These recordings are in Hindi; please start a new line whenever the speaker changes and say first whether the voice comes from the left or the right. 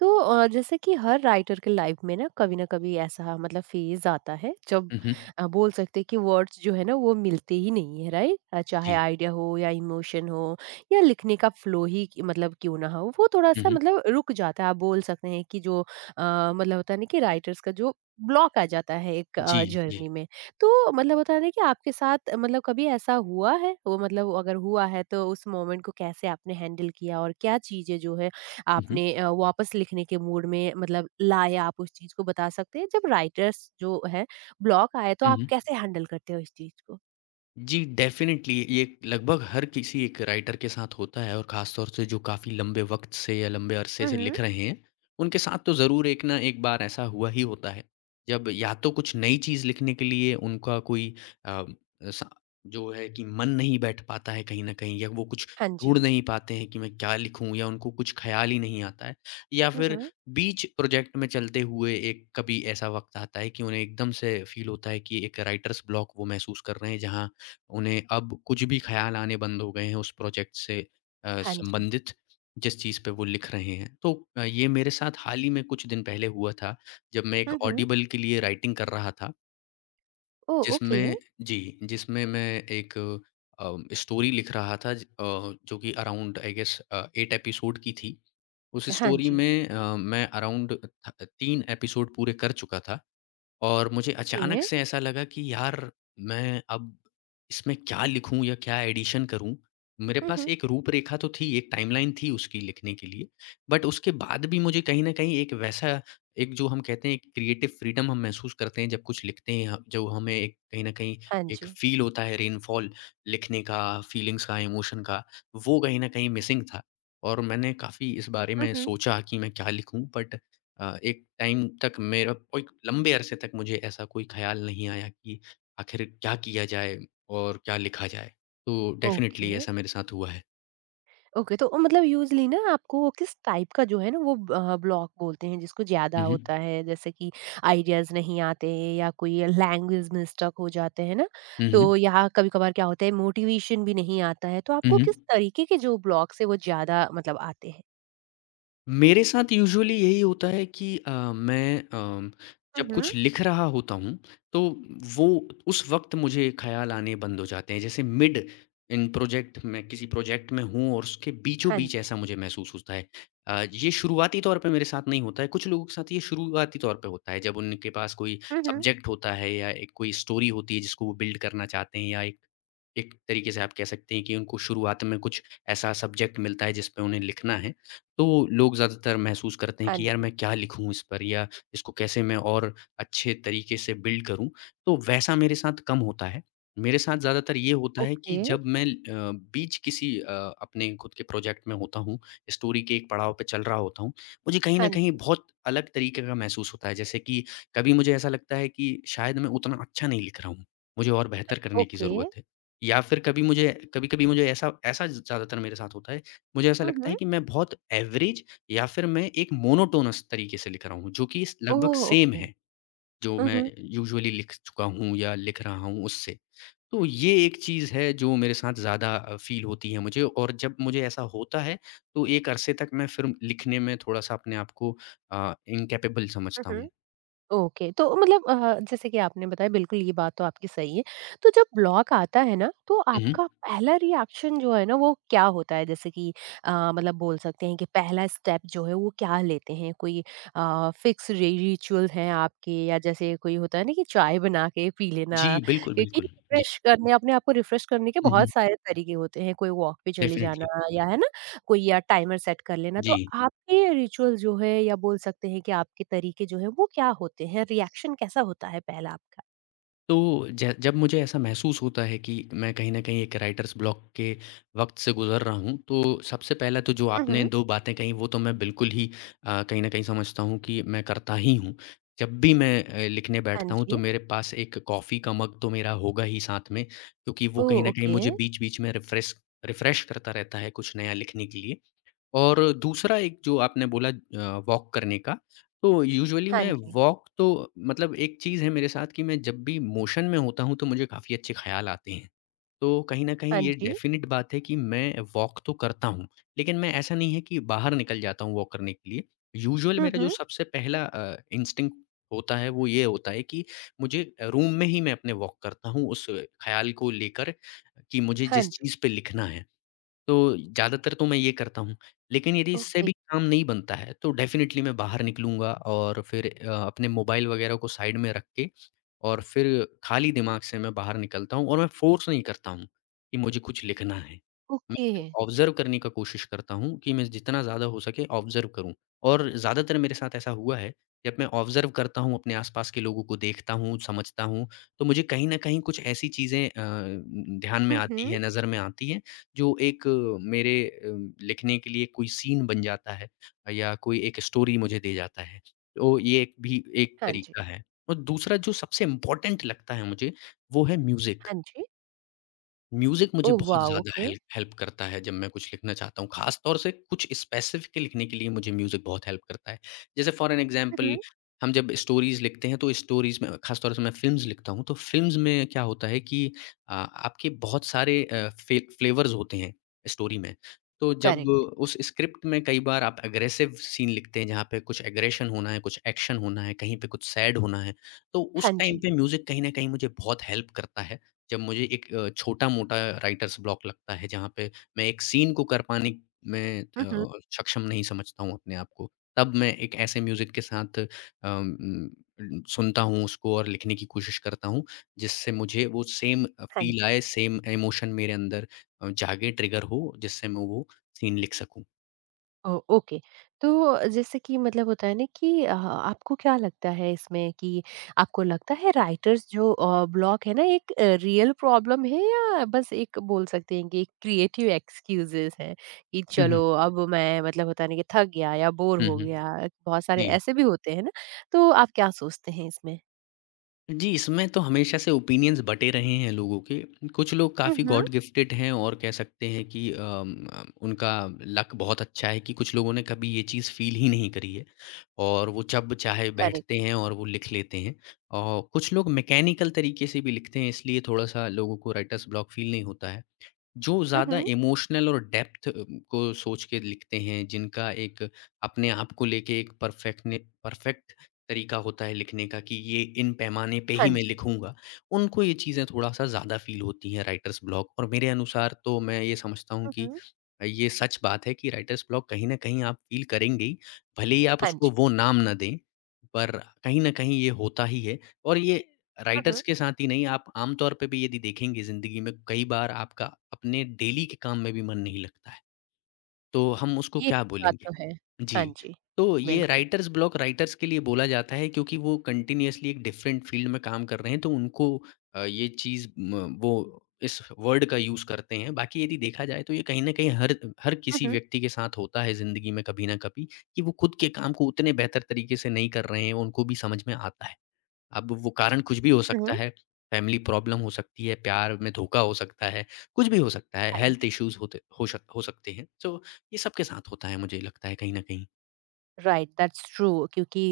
right: तो जैसे कि हर राइटर के लाइफ में ना कभी ऐसा मतलब फेज आता है जब
left: हुँ, हुँ।
right: बोल सकते हैं कि वर्ड्स जो है ना वो मिलते ही नहीं है, राइट? चाहे
left: जी।
right: आइडिया हो या इमोशन हो या लिखने का फ्लो ही मतलब क्यों ना हो, वो थोड़ा
left: हुँ,
right: सा
left: हुँ।
right: मतलब रुक जाता है। आप बोल सकते हैं कि जो मतलब होता है ना कि राइटर्स का जो ब्लॉक आ जाता है एक
left: जी, जी।
right: जर्नी में। तो मतलब होता है ना कि आपके साथ मतलब कभी ऐसा हुआ है वो? मतलब अगर हुआ है तो उस मोमेंट को कैसे आपने हैंडल किया और क्या चीजें जो है
left: हुँ, हुँ।
right: आपने वापस लिखने के मूड में मतलब लाए, आप उस चीज को बता सकते हैं? जब राइटर्स जो है ब्लॉक आए तो
left: हुँ,
right: आप
left: हुँ।
right: कैसे हैंडल करते हो इस चीज को?
left: जी, डेफ़िनेटली ये लगभग हर किसी एक राइटर के साथ होता है और ख़ास तौर से जो काफ़ी लंबे वक़्त से या लंबे अरसे से
right: हम्म।
left: लिख रहे हैं, उनके साथ तो ज़रूर एक ना एक बार ऐसा हुआ ही होता है। जब या तो कुछ नई चीज़ लिखने के लिए उनका कोई अ, स जो है कि मन नहीं बैठ पाता है कहीं न कहीं या वो कुछ
right: हाँ
left: ढूँढ
right: जी।
left: नहीं पाते हैं कि मैं क्या लिखूँ या उनको कुछ ख़्याल ही नहीं आता है। या फिर
right: हम्म।
left: बीच प्रोजेक्ट में चलते हुए एक कभी ऐसा वक़्त आता है कि उन्हें एकदम से फ़ील होता है कि एक राइटर्स ब्लॉक वो महसूस कर रहे हैं जहाँ उन्हें अब कुछ भी ख़्याल आने बंद हो गए हैं उस प्रोजेक्ट से
right: हाँ जी।
left: संबंधित जिस चीज़ पे वो लिख रहे हैं। तो ये मेरे साथ हाल ही में कुछ दिन पहले हुआ था, जब मैं एक
right: हम्म।
left: ऑडिबल के लिए राइटिंग कर रहा था,
right: ओ, ओके।
left: जिसमें जी, जिसमें मैं एक स्टोरी लिख रहा था जो कि अराउंड आई गेस 8 एपिसोड की थी। उस
right: हाँ
left: स्टोरी
right: जी।
left: में मैं अराउंड थ 3 एपिसोड पूरे कर चुका था। और मुझे अचानक
right: ओके।
left: से ऐसा लगा कि यार मैं अब इसमें क्या लिखूं या क्या एडिशन करूं मेरे पास
right: हम्म।
left: एक रूपरेखा तो थी एक टाइमलाइन थी उसकी लिखने के लिए बट उसके बाद भी मुझे कहीं ना कहीं एक वैसा एक जो हम कहते हैं क्रिएटिव फ्रीडम हम महसूस करते हैं जब कुछ लिखते हैं जो हमें एक कहीं ना कहीं
right: हाँ
left: एक
right: जी।
left: फील होता है रेनफॉल लिखने का फीलिंग्स का इमोशन का वो कहीं ना कहीं मिसिंग था और मैंने काफ़ी इस बारे में
right: हम्म।
left: सोचा कि मैं क्या लिखूं बट एक टाइम तक मेरा कोई लंबे अरसे तक मुझे ऐसा कोई ख़्याल नहीं आया कि आखिर क्या किया जाए और क्या लिखा जाए? तो डेफ़िनेटली
right: ओके।
left: ऐसा मेरे साथ हुआ है।
right: ओके, तो मतलब यूजली ना आपको वो किस टाइप का जो है ना वो ब्लॉक बोलते हैं जिसको ज्यादा
left: हुँ,
right: होता
left: हुँ।
right: है? जैसे कि आइडियाज नहीं आते या कोई लैंग्वेज में स्टक हो जाते हैं ना।
left: हुँ, हुँ।
right: तो यहाँ कभी कभार क्या होता है मोटिवेशन भी नहीं आता है, तो
left: हुँ,
right: आपको
left: हुँ।
right: किस तरीके के जो ब्लॉक से वो ज्यादा मतलब आते हैं?
left: मेरे साथ यूजुअली यही होता है कि मैं जब
right: हम्म।
left: कुछ लिख रहा होता हूँ, तो वो उस वक़्त मुझे ख़्याल आने बंद हो जाते हैं। जैसे मिड इन प्रोजेक्ट मैं किसी प्रोजेक्ट में हूँ और उसके
right: हाँ
left: बीचों-बीच
right: जी।
left: ऐसा मुझे महसूस होता है। ये शुरुआती तौर पे मेरे साथ नहीं होता है, कुछ लोगों के साथ ये शुरुआती तौर पे होता है, जब उनके पास कोई
right: हम्म।
left: सब्जेक्ट होता है या एक कोई स्टोरी होती है जिसको वो बिल्ड करना चाहते हैं या एक एक तरीके से आप कह सकते हैं कि उनको शुरुआत में कुछ ऐसा सब्जेक्ट मिलता है जिस पे उन्हें लिखना है। तो लोग ज़्यादातर महसूस करते हैं
right: हाँ
left: कि यार
right: जी।
left: मैं क्या लिखूँ इस पर या इसको कैसे मैं और अच्छे तरीके से बिल्ड करूँ। तो वैसा मेरे साथ कम होता है। मेरे साथ ज़्यादातर ये होता है कि
right: ओके।
left: जब मैं बीच किसी अपने खुद के प्रोजेक्ट में होता हूँ, स्टोरी के एक पड़ाव पे चल रहा होता हूँ, मुझे कहीं न
right: हाँ
left: कहीं
right: जी।
left: बहुत अलग तरीके का महसूस होता है। जैसे कि कभी मुझे ऐसा लगता है कि शायद मैं उतना अच्छा नहीं लिख रहा हूँ, मुझे और बेहतर करने की
right: ओके।
left: ज़रूरत है। या फिर कभी मुझे कभी-कभी मुझे ऐसा ऐसा ज़्यादातर मेरे साथ होता है मुझे ऐसा लगता
right: हम्म।
left: है कि मैं बहुत एवरेज या फिर मैं एक मोनोटोनस तरीके से लिख रहा हूँ, जो कि स लगभग
right: ओह,
left: सेम
right: ओके।
left: है, जो मैं
right: हम्म।
left: यूजुअली लिख चुका हूँ या लिख रहा हूँ उससे। तो ये एक चीज़ है जो मेरे साथ ज़्यादा फ़ील होती है मुझे और जब मुझे ऐसा होता है, तो एक अरसे तक मैं फिर लिखने में थोड़ा-सा अपने आप को इनकैपेबल समझता हूँ।
right: हम्म। ओके, तो मतलब जैसे कि आपने बताया बिल्कुल ये बात तो आपकी सही है। तो जब ब्लॉक आता है ना, तो
left: हुँ, हुँ।
right: आपका पहला रिएक्शन जो है ना वो क्या होता है? जैसे कि मतलब बोल सकते हैं कि पहला स्टेप जो है वो क्या लेते हैं? कोई फिक्स रि रिचुअल हैं आपके, या जैसे कोई होता है ना कि चाय बना के पी
left: जी,
right: लेना,
left: बिल्कुल,
right: क्योंकि
left: बिल्कुल। जी।
right: रिफ्रेश करने, अपने आप को रिफ्रेश करने के
left: हुँ, हुँ।
right: बहुत सारे तरीके होते हैं, कोई वॉक पे चले जाना
left: डेफ़िनिटली।
right: या है ना, कोई या टाइमर सेट कर लेना। तो
left: जी।
right: आपके रिचुअल जो है या बोल सकते हैं कि आपके तरीके जो हैं वो क्या होते हैं? रिएक्शन कैसा होता है पहला आपका?
left: तो ज जब मुझे ऐसा महसूस होता है कि मैं कहीं न कहीं एक राइटर्स ब्लॉक के वक़्त से गुज़र रहा हूँ, तो सबसे पहला तो जो
right: हुँ,
left: आपने
right: हुँ।
left: 2 बातें कहीं वो तो मैं बिल्कुल ही कहीं न कहीं समझता हूँ कि मैं करता ही हूँ। जब भी मैं लिखने
right: हाँ
left: बैठता हूँ तो
right: जी।
left: मेरे पास एक कॉफ़ी का मग तो मेरा होगा ही साथ में, क्योंकि वो
right: ओह!
left: कहीं न कहीं
right: ओके।
left: मुझे बीच-बीच में रिफ़्रेश रिफ़्रेश करता रहता है कुछ नया लिखने के लिए। और दूसरा एक जो आपने बोला वॉक करने का, तो यूजुअली
right: हाँ
left: मैं
right: जी।
left: वॉक तो मतलब एक चीज़ है मेरे साथ कि मैं जब भी मोशन में होता हूँ, तो मुझे काफ़ी अच्छे ख़्याल आते हैं। तो कहीं न कहीं
right: हाँ
left: ये
right: जी।
left: डेफ़िनिट बात है कि मैं वॉक तो करता हूँ, लेकिन मैं ऐसा नहीं है कि बाहर निकल जाता हूँ वॉक करने के लिए। यूजुअल
right: हुँ,
left: मेरा जो
right: हुँ।
left: सबसे पहला इंस्टिंक्ट होता है, वो ये होता है कि मुझे रूम में ही मैं अपने वॉक करता हूँ, उस ख़्याल को लेकर कि मुझे
right: हाँ
left: जिस
right: जी।
left: चीज़ पे लिखना है। तो ज़्यादातर तो मैं ये करता हूँ। लेकिन यदि इससे
right: ओके,
left: भी काम नहीं बनता है, तो डेफ़िनिटली मैं बाहर निकलूँगा और फिर अपने मोबाइल वग़ैरह को साइड में रख के और फिर खाली दिमाग से मैं बाहर निकलता हूँ और मैं फ़ोर्स नहीं करता हूँ कि मुझे कुछ लिखना है। मैं
right: ओके।
left: सिर्फ़ ऑब्ज़र्व करने का कोशिश करता हूँ कि मैं जितना ज़्यादा हो सके ऑब्ज़र्व करूँ और ज़्यादातर मेरे साथ ऐसा हुआ है, जब मैं ऑब्ज़र्व करता हूँ, अपने आस-पास के लोगों को देखता हूँ, समझता हूँ, तो मुझे कहीं न कहीं कुछ ऐसी चीज़ें ध्यान में
right: हुँ,
left: आती
right: हुँ।
left: हैं, नज़र में आती हैं जो एक मेरे लिखने के लिए कोई सीन बन जाता है या कोई एक स्टोरी मुझे दे जाता है। तो ये एक भी एक
right: हाँ जी।
left: तरीका है और दूसरा जो सबसे इम्पोर्टेंट लगता है मुझे, वो है म्यूज़िक।
right: हाँ जी।
left: म्यूज़िक मुझे
right: ओह
left: बहुत
right: वाओ!
left: ज़्यादा
right: ओके।
left: हेल्प हेल्प करता है जब मैं कुछ लिखना चाहता हूँ, ख़ास तौर से कुछ स्पेसिफ़िक लिखने के लिए मुझे म्यूज़िक बहुत हेल्प करता है। जैसे फॉर एन
right: हुँ,
left: एग्ज़ाम्पल
right: हुँ।
left: हम जब स्टोरीज़ लिखते हैं तो स्टोरीज़ में ख़ास तौर से मैं फ़िल्म्स लिखता हूँ, तो फ़िल्म्स में क्या होता है कि आपके बहुत सारे फ़े फ़्लेवर्स होते हैं स्टोरी में। तो जब
right: करेक्ट।
left: उस स्क्रिप्ट में कई बार आप एग्रेसिव सीन लिखते हैं जहाँ पे कुछ एग्रेशन होना है, कुछ एक्शन होना है, कहीं पे कुछ सैड होना है, तो उस
right: हाँ
left: टाइम
right: जी।
left: पे म्यूज़िक कहीं न कहीं मुझे बहुत हेल्प करता है। जब मुझे एक छोटा-मोटा राइटर्स ब्लॉक लगता है, जहाँ पे मैं एक सीन को कर पाने में
right: हुँ, हुँ।
left: सक्षम नहीं समझता हूँ अपने आप को, तब मैं एक ऐसे म्यूज़िक के साथ सुनता हूँ उसको और लिखने की कोशिश करता हूँ, जिससे मुझे वो सेम
right: हाँ
left: फ़ील
right: जी।
left: आए, सेम इमोशन मेरे अंदर जागे, ट्रिगर हो, जिससे मैं वो सीन लिख सकूँ।
right: ओ, ओके, तो जैसे कि मतलब होता है ना कि आपको क्या लगता है इसमें कि आपको लगता है राइटर्स जो ब्लॉक है ना एक रियल प्रॉब्लम है, या बस एक बोल सकते हैं कि क्रिएटिव एक्सक्यूजेस है कि
left: हुँ, हुँ।
right: चलो अब मैं मतलब होता है ना कि थक गया या बोर
left: हुँ,
right: हो
left: हुँ।
right: गया? बहुत सारे
left: जी।
right: ऐसे भी होते हैं ना। तो आप क्या सोचते हैं इसमें?
left: जी, इसमें तो हमेशा से ओपिनियंस बटे रहे हैं लोगों के। कुछ लोग काफ़ी
right: हम्म।
left: गॉड गिफ्टेड हैं और कह सकते हैं कि उनका लक बहुत अच्छा है कि कुछ लोगों ने कभी ये चीज़ फ़ील ही नहीं करी है और वो जब चाहे बैठते
right: करेक्ट।
left: हैं और वो लिख लेते हैं। और कुछ लोग मैकेनिकल तरीके से भी लिखते हैं इसलिए थोड़ा-सा लोगों को राइटर्स ब्लॉक फ़ील नहीं होता है। जो ज़्यादा
right: हम्म।
left: इमोशनल और डेप्थ को सोच के लिखते हैं, जिनका एक अपने आप को लेके एक परफेक्ट तरीका होता है लिखने का कि ये इन पैमाने पे
right: हाँ
left: ही मैं
right: जी।
left: लिखूँगा, उनको ये चीज़ें थोड़ा-सा ज़्यादा फ़ील होती हैं राइटर्स ब्लॉक और मेरे अनुसार तो मैं ये समझता हूँ कि
right: हम्म।
left: ये सच बात है कि राइटर्स ब्लॉक कहीं न कहीं आप फ़ील करेंगे ही, भले ही आप
right: हाँ
left: उसको
right: जी।
left: वो नाम ना दें, पर कहीं न कहीं ये होता ही है और ये राइटर्स
right: हम्म।
left: के साथ ही नहीं, आप आमतौर पे भी यदि देखेंगे ज़िंदगी में कई बार आपका अपने डेली के काम में भी मन नहीं लगता है, तो हम उसको
right: ये
left: क्या
right: बात
left: बोलेंगे?
right: तो है। हाँ
left: जी,
right: जी।
left: तो ये
right: बिल्कुल।
left: राइटर्स ब्लॉक राइटर्स के लिए बोला जाता है क्योंकि वो कंटिन्यूअसली एक डिफरेंट फ़ील्ड में काम कर रहे हैं, तो उनको ये चीज़ म वो इस वर्ड का यूज़ करते हैं। बाकी यदि देखा जाए तो ये कहीं न कहीं हर हर किसी
right: हम्म।
left: व्यक्ति के साथ होता है ज़िंदगी में कभी न कभी कि वो खुद के काम को उतने बेहतर तरीके से नहीं कर रहे हैं, उनको भी समझ में आता है। अब वो कारण कुछ भी हो सकता
right: हम्म।
left: है, फैमिली प्रॉब्लम हो सकती है, प्यार में धोखा हो सकता है, कुछ भी हो सकता है,
right: हाँ
left: हेल्थ
right: जी।
left: इश्यूज़ होते हो शक हो सकते हैं। सो ये सबके साथ होता है मुझे लगता है कहीं न कहीं।
right: Right, that's true. क्योंकि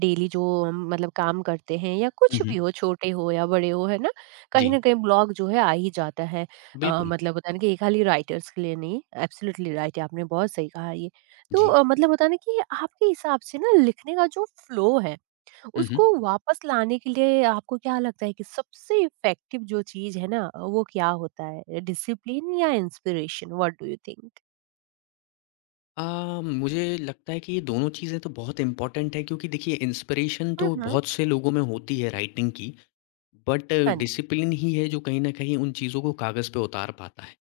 right: डेली जो हम मतलब काम करते हैं या
left: हुँ,
right: कुछ
left: हुँ।
right: भी हो, छोटे हो या बड़े हो, है ना, कहीं
left: जी,
right: ना कहीं ब्लॉग जो है आ ही जाता है।
left: बिल्कुल।
right: मतलब बताने कि ये खाली राइटर्स के लिए नहीं, एब्सोल्युटली राइट है, आपने बहुत सही कहा ये। तो
left: जी।
right: मतलब बताने कि आपके हिसाब से ना लिखने का जो फ्लो है
left: हुँ, हुँ।
right: उसको वापस लाने के लिए आपको क्या लगता है कि सबसे इफेक्टिव जो चीज है ना वो क्या होता है, डिसिप्लिन या inspiration? What do you think?
left: Uh, मुझे लगता है कि ये दोनों चीज़ें तो बहुत इम्पोर्टेंट है क्योंकि देखिए इंस्पिरेशन तो
right: हम्म।
left: बहुत से लोगों में होती है राइटिंग की, बट
right: हाँ जी।
left: डिसिप्लिन ही है जो कहीं न कहीं उन चीज़ों को कागज़ पे उतार पाता है।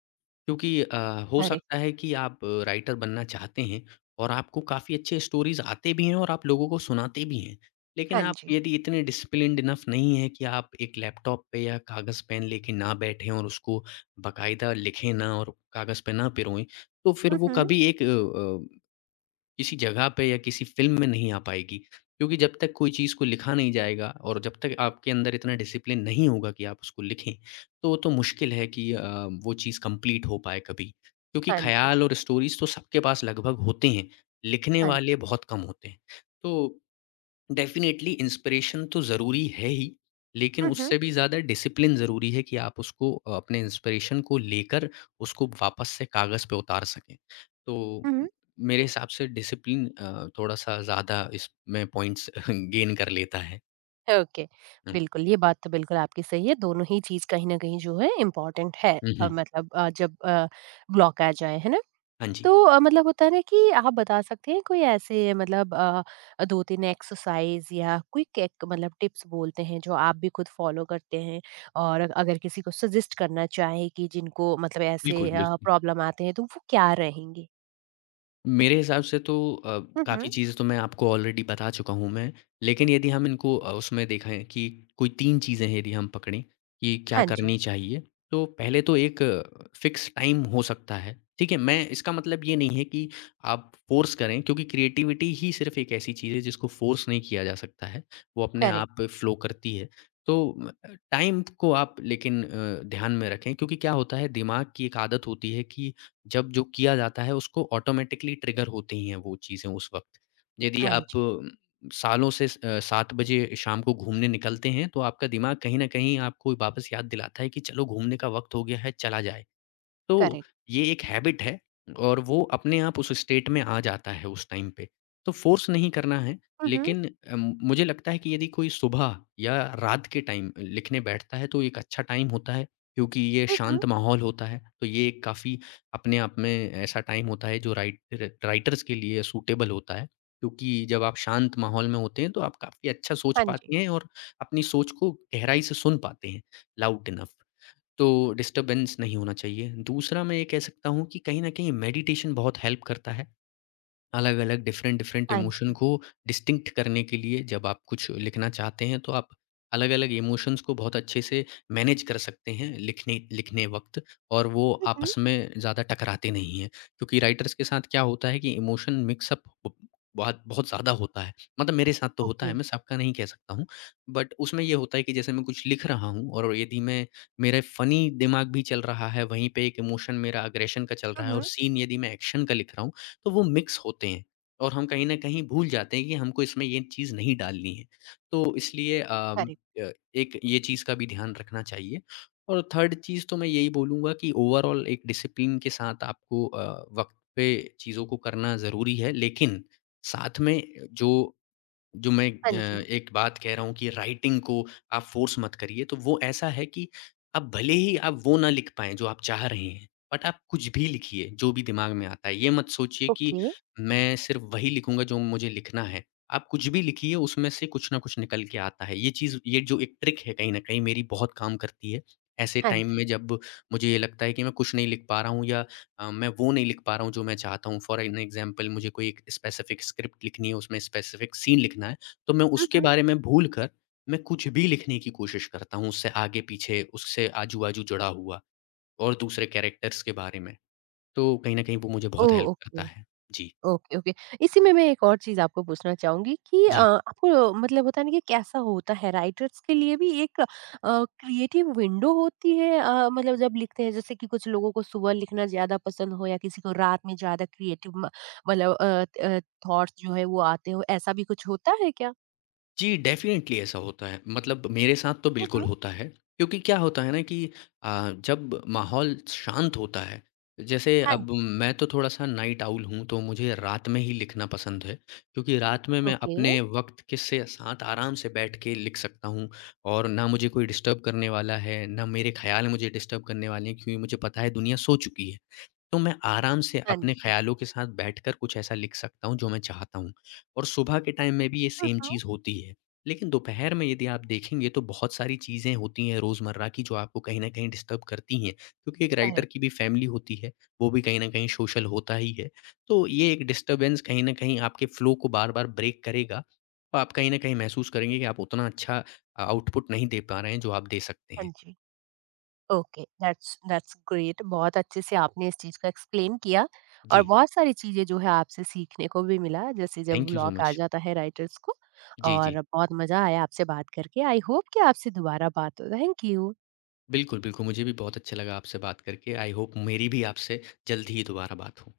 left: क्योंकि हो
right: अरे।
left: सकता है कि आप राइटर बनना चाहते हैं और आपको काफ़ी अच्छे स्टोरीज़ आते भी हैं और आप लोगों को सुनाते भी हैं। लेकिन
right: हाँ
left: आप
right: जी।
left: यदि इतने डिसिप्लिन्ड इनफ नहीं हैं कि आप एक लैपटॉप पे या कागज़ पेन लेके ना बैठें और उसको बाकायदा लिखें ना और कागज़ पे ना पिरोएँ, तो फिर वो
right: हम्म।
left: कभी अ, किसी जगह पे या किसी फ़िल्म में नहीं आ पाएगी। क्योंकि जब तक कोई चीज़ को लिखा नहीं जाएगा और जब तक आपके अंदर इतना डिसिप्लिन नहीं होगा कि आप उसको लिखें, तो मुश्किल है कि वो चीज़ कंप्लीट हो पाए कभी। क्योंकि
right: हाँ जी।
left: ख़्याल और स्टोरीज़ तो सबके पास लगभग होते हैं, लिखने
right: हाँ जी।
left: वाले बहुत कम होते हैं। तो डेफ़िनेटली इंस्पिरेशन तो ज़रूरी है ही, लेकिन
right: हुँ, हुँ।
left: उससे भी ज़्यादा डिसिप्लिन ज़रूरी है कि आप उसको अपने इंस्पिरेशन को लेकर उसको वापस से कागज़ पे उतार सकें। तो
right: हुँ, हुँ।
left: मेरे हिसाब से डिसिप्लिन थोड़ा-सा ज़्यादा इसमें पॉइंट्स गेन कर लेता है।
right: ओके।
left: हुँ।
right: बिल्कुल, ये बात तो बिल्कुल आपकी सही है, दोनों ही चीज़ कहीं न कहीं जो है इम्पोर्टेंट है।
left: हुँ, हुँ।
right: मतलब जब ब्लॉक आ जाए, है ना?
left: हाँ जी।
right: तो मतलब होता है ना कि आप बता सकते हैं कोई ऐसे मतलब 2-3 एक्सरसाइज़ या क्विक एक मतलब टिप्स बोलते हैं जो आप भी खुद फ़ॉलो करते हैं, और अगर किसी को सजेस्ट करना चाहें कि जिनको मतलब
left: बिल्कुल,
right: ऐसे
left: बिल्कुल।
right: प्रॉब्लम आते हैं तो वो क्या रहेंगे?
left: मेरे हिसाब से तो
right: हुँ,
left: काफ़ी
right: हुँ।
left: चीज़ें तो मैं आपको ऑलरेडी बता चुका हूँ मैं। लेकिन यदि हम इनको उसमें देखें कि कोई 3 चीज़ें हैं यदि हम पकड़ें कि क्या
right: हाँ जी,
left: करनी चाहिए, तो पहले तो एक फ़िक्स टाइम हो सकता है, ठीक है? मैं इसका मतलब ये नहीं है कि आप फ़ोर्स करें क्योंकि क्रिएटिविटी ही सिर्फ़ एक ऐसी चीज़ है जिसको फ़ोर्स नहीं किया जा सकता है, वो अपने
right: करेक्ट।
left: आप फ़्लो करती है। तो टाइम को आप लेकिन ध्यान में रखें क्योंकि क्या होता है दिमाग की एक आदत होती है कि जब जो किया जाता है उसको ऑटोमेटिकली ट्रिगर होती हैं वो चीज़ें उस वक़्त। यदि
right: हाँ
left: आप
right: जी,
left: सालों से 7 बजे शाम को घूमने निकलते हैं तो आपका दिमाग कहीं न कहीं आपको वापस याद दिलाता है कि चलो घूमने का वक़्त हो गया है, चला जाए। तो
right: करेक्ट।
left: ये एक हैबिट है और वो अपने आप उस स्टेट में आ जाता है उस टाइम पे। तो फ़ोर्स नहीं करना है
right: हुँ, हुँ।
left: लेकिन मुझे लगता है कि यदि कोई सुबह या रात के टाइम लिखने बैठता है तो एक अच्छा टाइम होता है क्योंकि ये
right: हुँ, हुँ।
left: शांत माहौल होता है। तो ये एक काफ़ी अपने आप में ऐसा टाइम होता है जो राइटर्स के लिए सूटेबल होता है। क्योंकि जब आप शांत माहौल में होते हैं तो आप काफ़ी अच्छा सोच
right: हाँ जी।
left: पाते हैं और अपनी सोच को गहराई से सुन पाते हैं, लाउड इनफ। तो डिस्टरबेंस नहीं होना चाहिए। दूसरा मैं ये कह सकता हूँ कि कहीं न कहीं मेडिटेशन बहुत हेल्प करता है। अलग-अलग, डिफ़रेंट-डिफ़रेंट
right: हाँ
left: इमोशन
right: जी।
left: को डिस्टिंक्ट करने के लिए जब आप कुछ लिखना चाहते हैं, तो आप अलग-अलग इमोशंस को बहुत अच्छे से मैनेज कर सकते हैं लिखने लिखने वक़्त और वो
right: हुँ, हुँ।
left: आपस में ज़्यादा टकराते नहीं हैं। क्योंकि राइटर्स के साथ क्या होता है कि इमोशन मिक्सअप ब बहुत बहुत ज़्यादा होता है। मतलब मेरे साथ तो होता
right: ओके।
left: है, मैं सबका नहीं कह सकता हूँ। बट उसमें ये होता है कि जैसे मैं कुछ लिख रहा हूँ और यदि मैं मेरा फ़नी दिमाग भी चल रहा है, वहीं पे एक इमोशन मेरा एग्रेशन का चल
right: हुँ,
left: रहा है और
right: हुँ।
left: सीन यदि मैं एक्शन का लिख रहा हूँ, तो वो मिक्स होते हैं और हम कहीं न कहीं भूल जाते हैं कि हमको इसमें ये चीज़ नहीं डालनी है। तो इसलिए
right: करेक्ट।
left: अ, एक ये चीज़ का भी ध्यान रखना चाहिए और थर्ड चीज़ तो मैं यही बोलूँगा कि ओवरऑल एक डिसिप्लिन के साथ आपको वक़्त पे चीज़ों को करना ज़रूरी है, लेकिन साथ में जो जो मैं
right: हाँ जी।
left: एक बात कह रहा हूँ कि राइटिंग को आप फ़ोर्स मत करिए, तो वो ऐसा है कि आप भले ही आप वो ना लिख पाएँ जो आप चाह रहे हैं, बट आप कुछ भी लिखिए, जो भी दिमाग में आता है। ये मत सोचिए कि
right: ओके।
left: मैं सिर्फ़ वही लिखूँगा जो मुझे लिखना है। आप कुछ भी लिखिए, उसमें से कुछ ना कुछ निकल के आता है। ये चीज़ ये जो एक ट्रिक है कहीं न कहीं मेरी बहुत काम करती है। ऐसे
right: हाँ
left: टाइम में
right: जी।
left: जब मुझे ये लगता है कि मैं कुछ नहीं लिख पा रहा हूँ या मैं वो नहीं लिख पा रहा हूँ जो मैं चाहता हूँ। फॉर एन एग्ज़ाम्पल मुझे कोई एक स्पेसिफ़िक स्क्रिप्ट लिखनी है, उसमें स्पेसिफ़िक सीन लिखना है, तो मैं
right: हुँ,
left: उसके
right: हुँ।
left: बारे में भूल कर मैं कुछ भी लिखने की कोशिश करता हूँ, उससे आगे-पीछे, उससे आजू-बाजू जुड़ा हुआ और दूसरे कैरेक्टर्स के बारे में। तो कहीं न कहीं वो मुझे बहुत
right: ओह!
left: हेल्प करता
right: ओके,
left: है। जी,
right: ओके, ओके। इसी में मैं एक और चीज़ आपको पूछना चाहूँगी कि
left: जी।
right: आपको मतलब होता है ना कि कैसा होता है, राइटर्स के लिए भी एक क्रिएटिव विंडो होती है, मतलब जब लिखते हैं, जैसे कि कुछ लोगों को सुबह लिखना ज़्यादा पसंद हो या किसी को रात में ज़्यादा क्रिएटिव म मतलब अ अ, थॉट्स जो है वो आते हो, ऐसा भी कुछ होता है क्या?
left: जी, डेफ़िनेटली ऐसा होता है। मतलब मेरे साथ तो
right: हुँ,
left: बिल्कुल
right: हुँ।
left: होता है, क्योंकि क्या होता है ना कि जब माहौल शांत होता है, जैसे
right: हाँ
left: अब
right: जी।
left: मैं तो थोड़ा-सा नाइट आउल हूँ, तो मुझे रात में ही लिखना पसंद है, क्योंकि रात में मैं
right: ओके।
left: अपने वक़्त के से साथ आराम से बैठ के लिख सकता हूँ और ना मुझे कोई डिस्टर्ब करने वाला है, ना मेरे ख़्याल मुझे डिस्टर्ब करने वाले हैं, क्योंकि मुझे पता है दुनिया सो चुकी है। तो मैं आराम से
right: हाँ
left: अपने
right: जी।
left: ख़्यालों के साथ बैठकर कुछ ऐसा लिख सकता हूँ जो मैं चाहता हूँ और सुबह के टाइम में भी ये
right: हुँ,
left: सेम
right: हुँ।
left: चीज़ होती है। लेकिन दोपहर में यदि आप देखेंगे तो बहुत सारी चीज़ें होती हैं रोज़मर्रा की जो आपको कहीं न कहीं डिस्टर्ब करती हैं, क्योंकि एक राइटर
right: करेक्ट।
left: की भी फ़ैमिली होती है, वो भी कहीं न कहीं सोशल होता ही है। तो ये एक डिस्टर्बेंस कहीं न कहीं आपके फ़्लो को बार-बार ब्रेक करेगा। तो आप कहीं न कहीं महसूस करेंगे कि आप उतना अच्छा आउटपुट नहीं दे पा रहे हैं जो आप दे सकते हैं।
right: हाँ जी। Okay, that's that's great. बहुत अच्छे से आपने इस चीज़ को एक्सप्लेन किया,
left: जी,
right: और बहुत सारी चीज़ें जो है आपसे सीखने को भी मिला, जैसे जब
left: थैंक यू सो
right: ब्लॉक आ
left: मच।
right: जाता है राइटर्स को।
left: जी, जी।
right: और बहुत मज़ा आया आपसे बात करके। आई होप कि आपसे दोबारा बात हो। Thank you.
left: बिल्कुल, बिल्कुल। मुझे भी बहुत अच्छा लगा आपसे बात करके। आई होप मेरी भी आपसे जल्द ही दोबारा बात हो।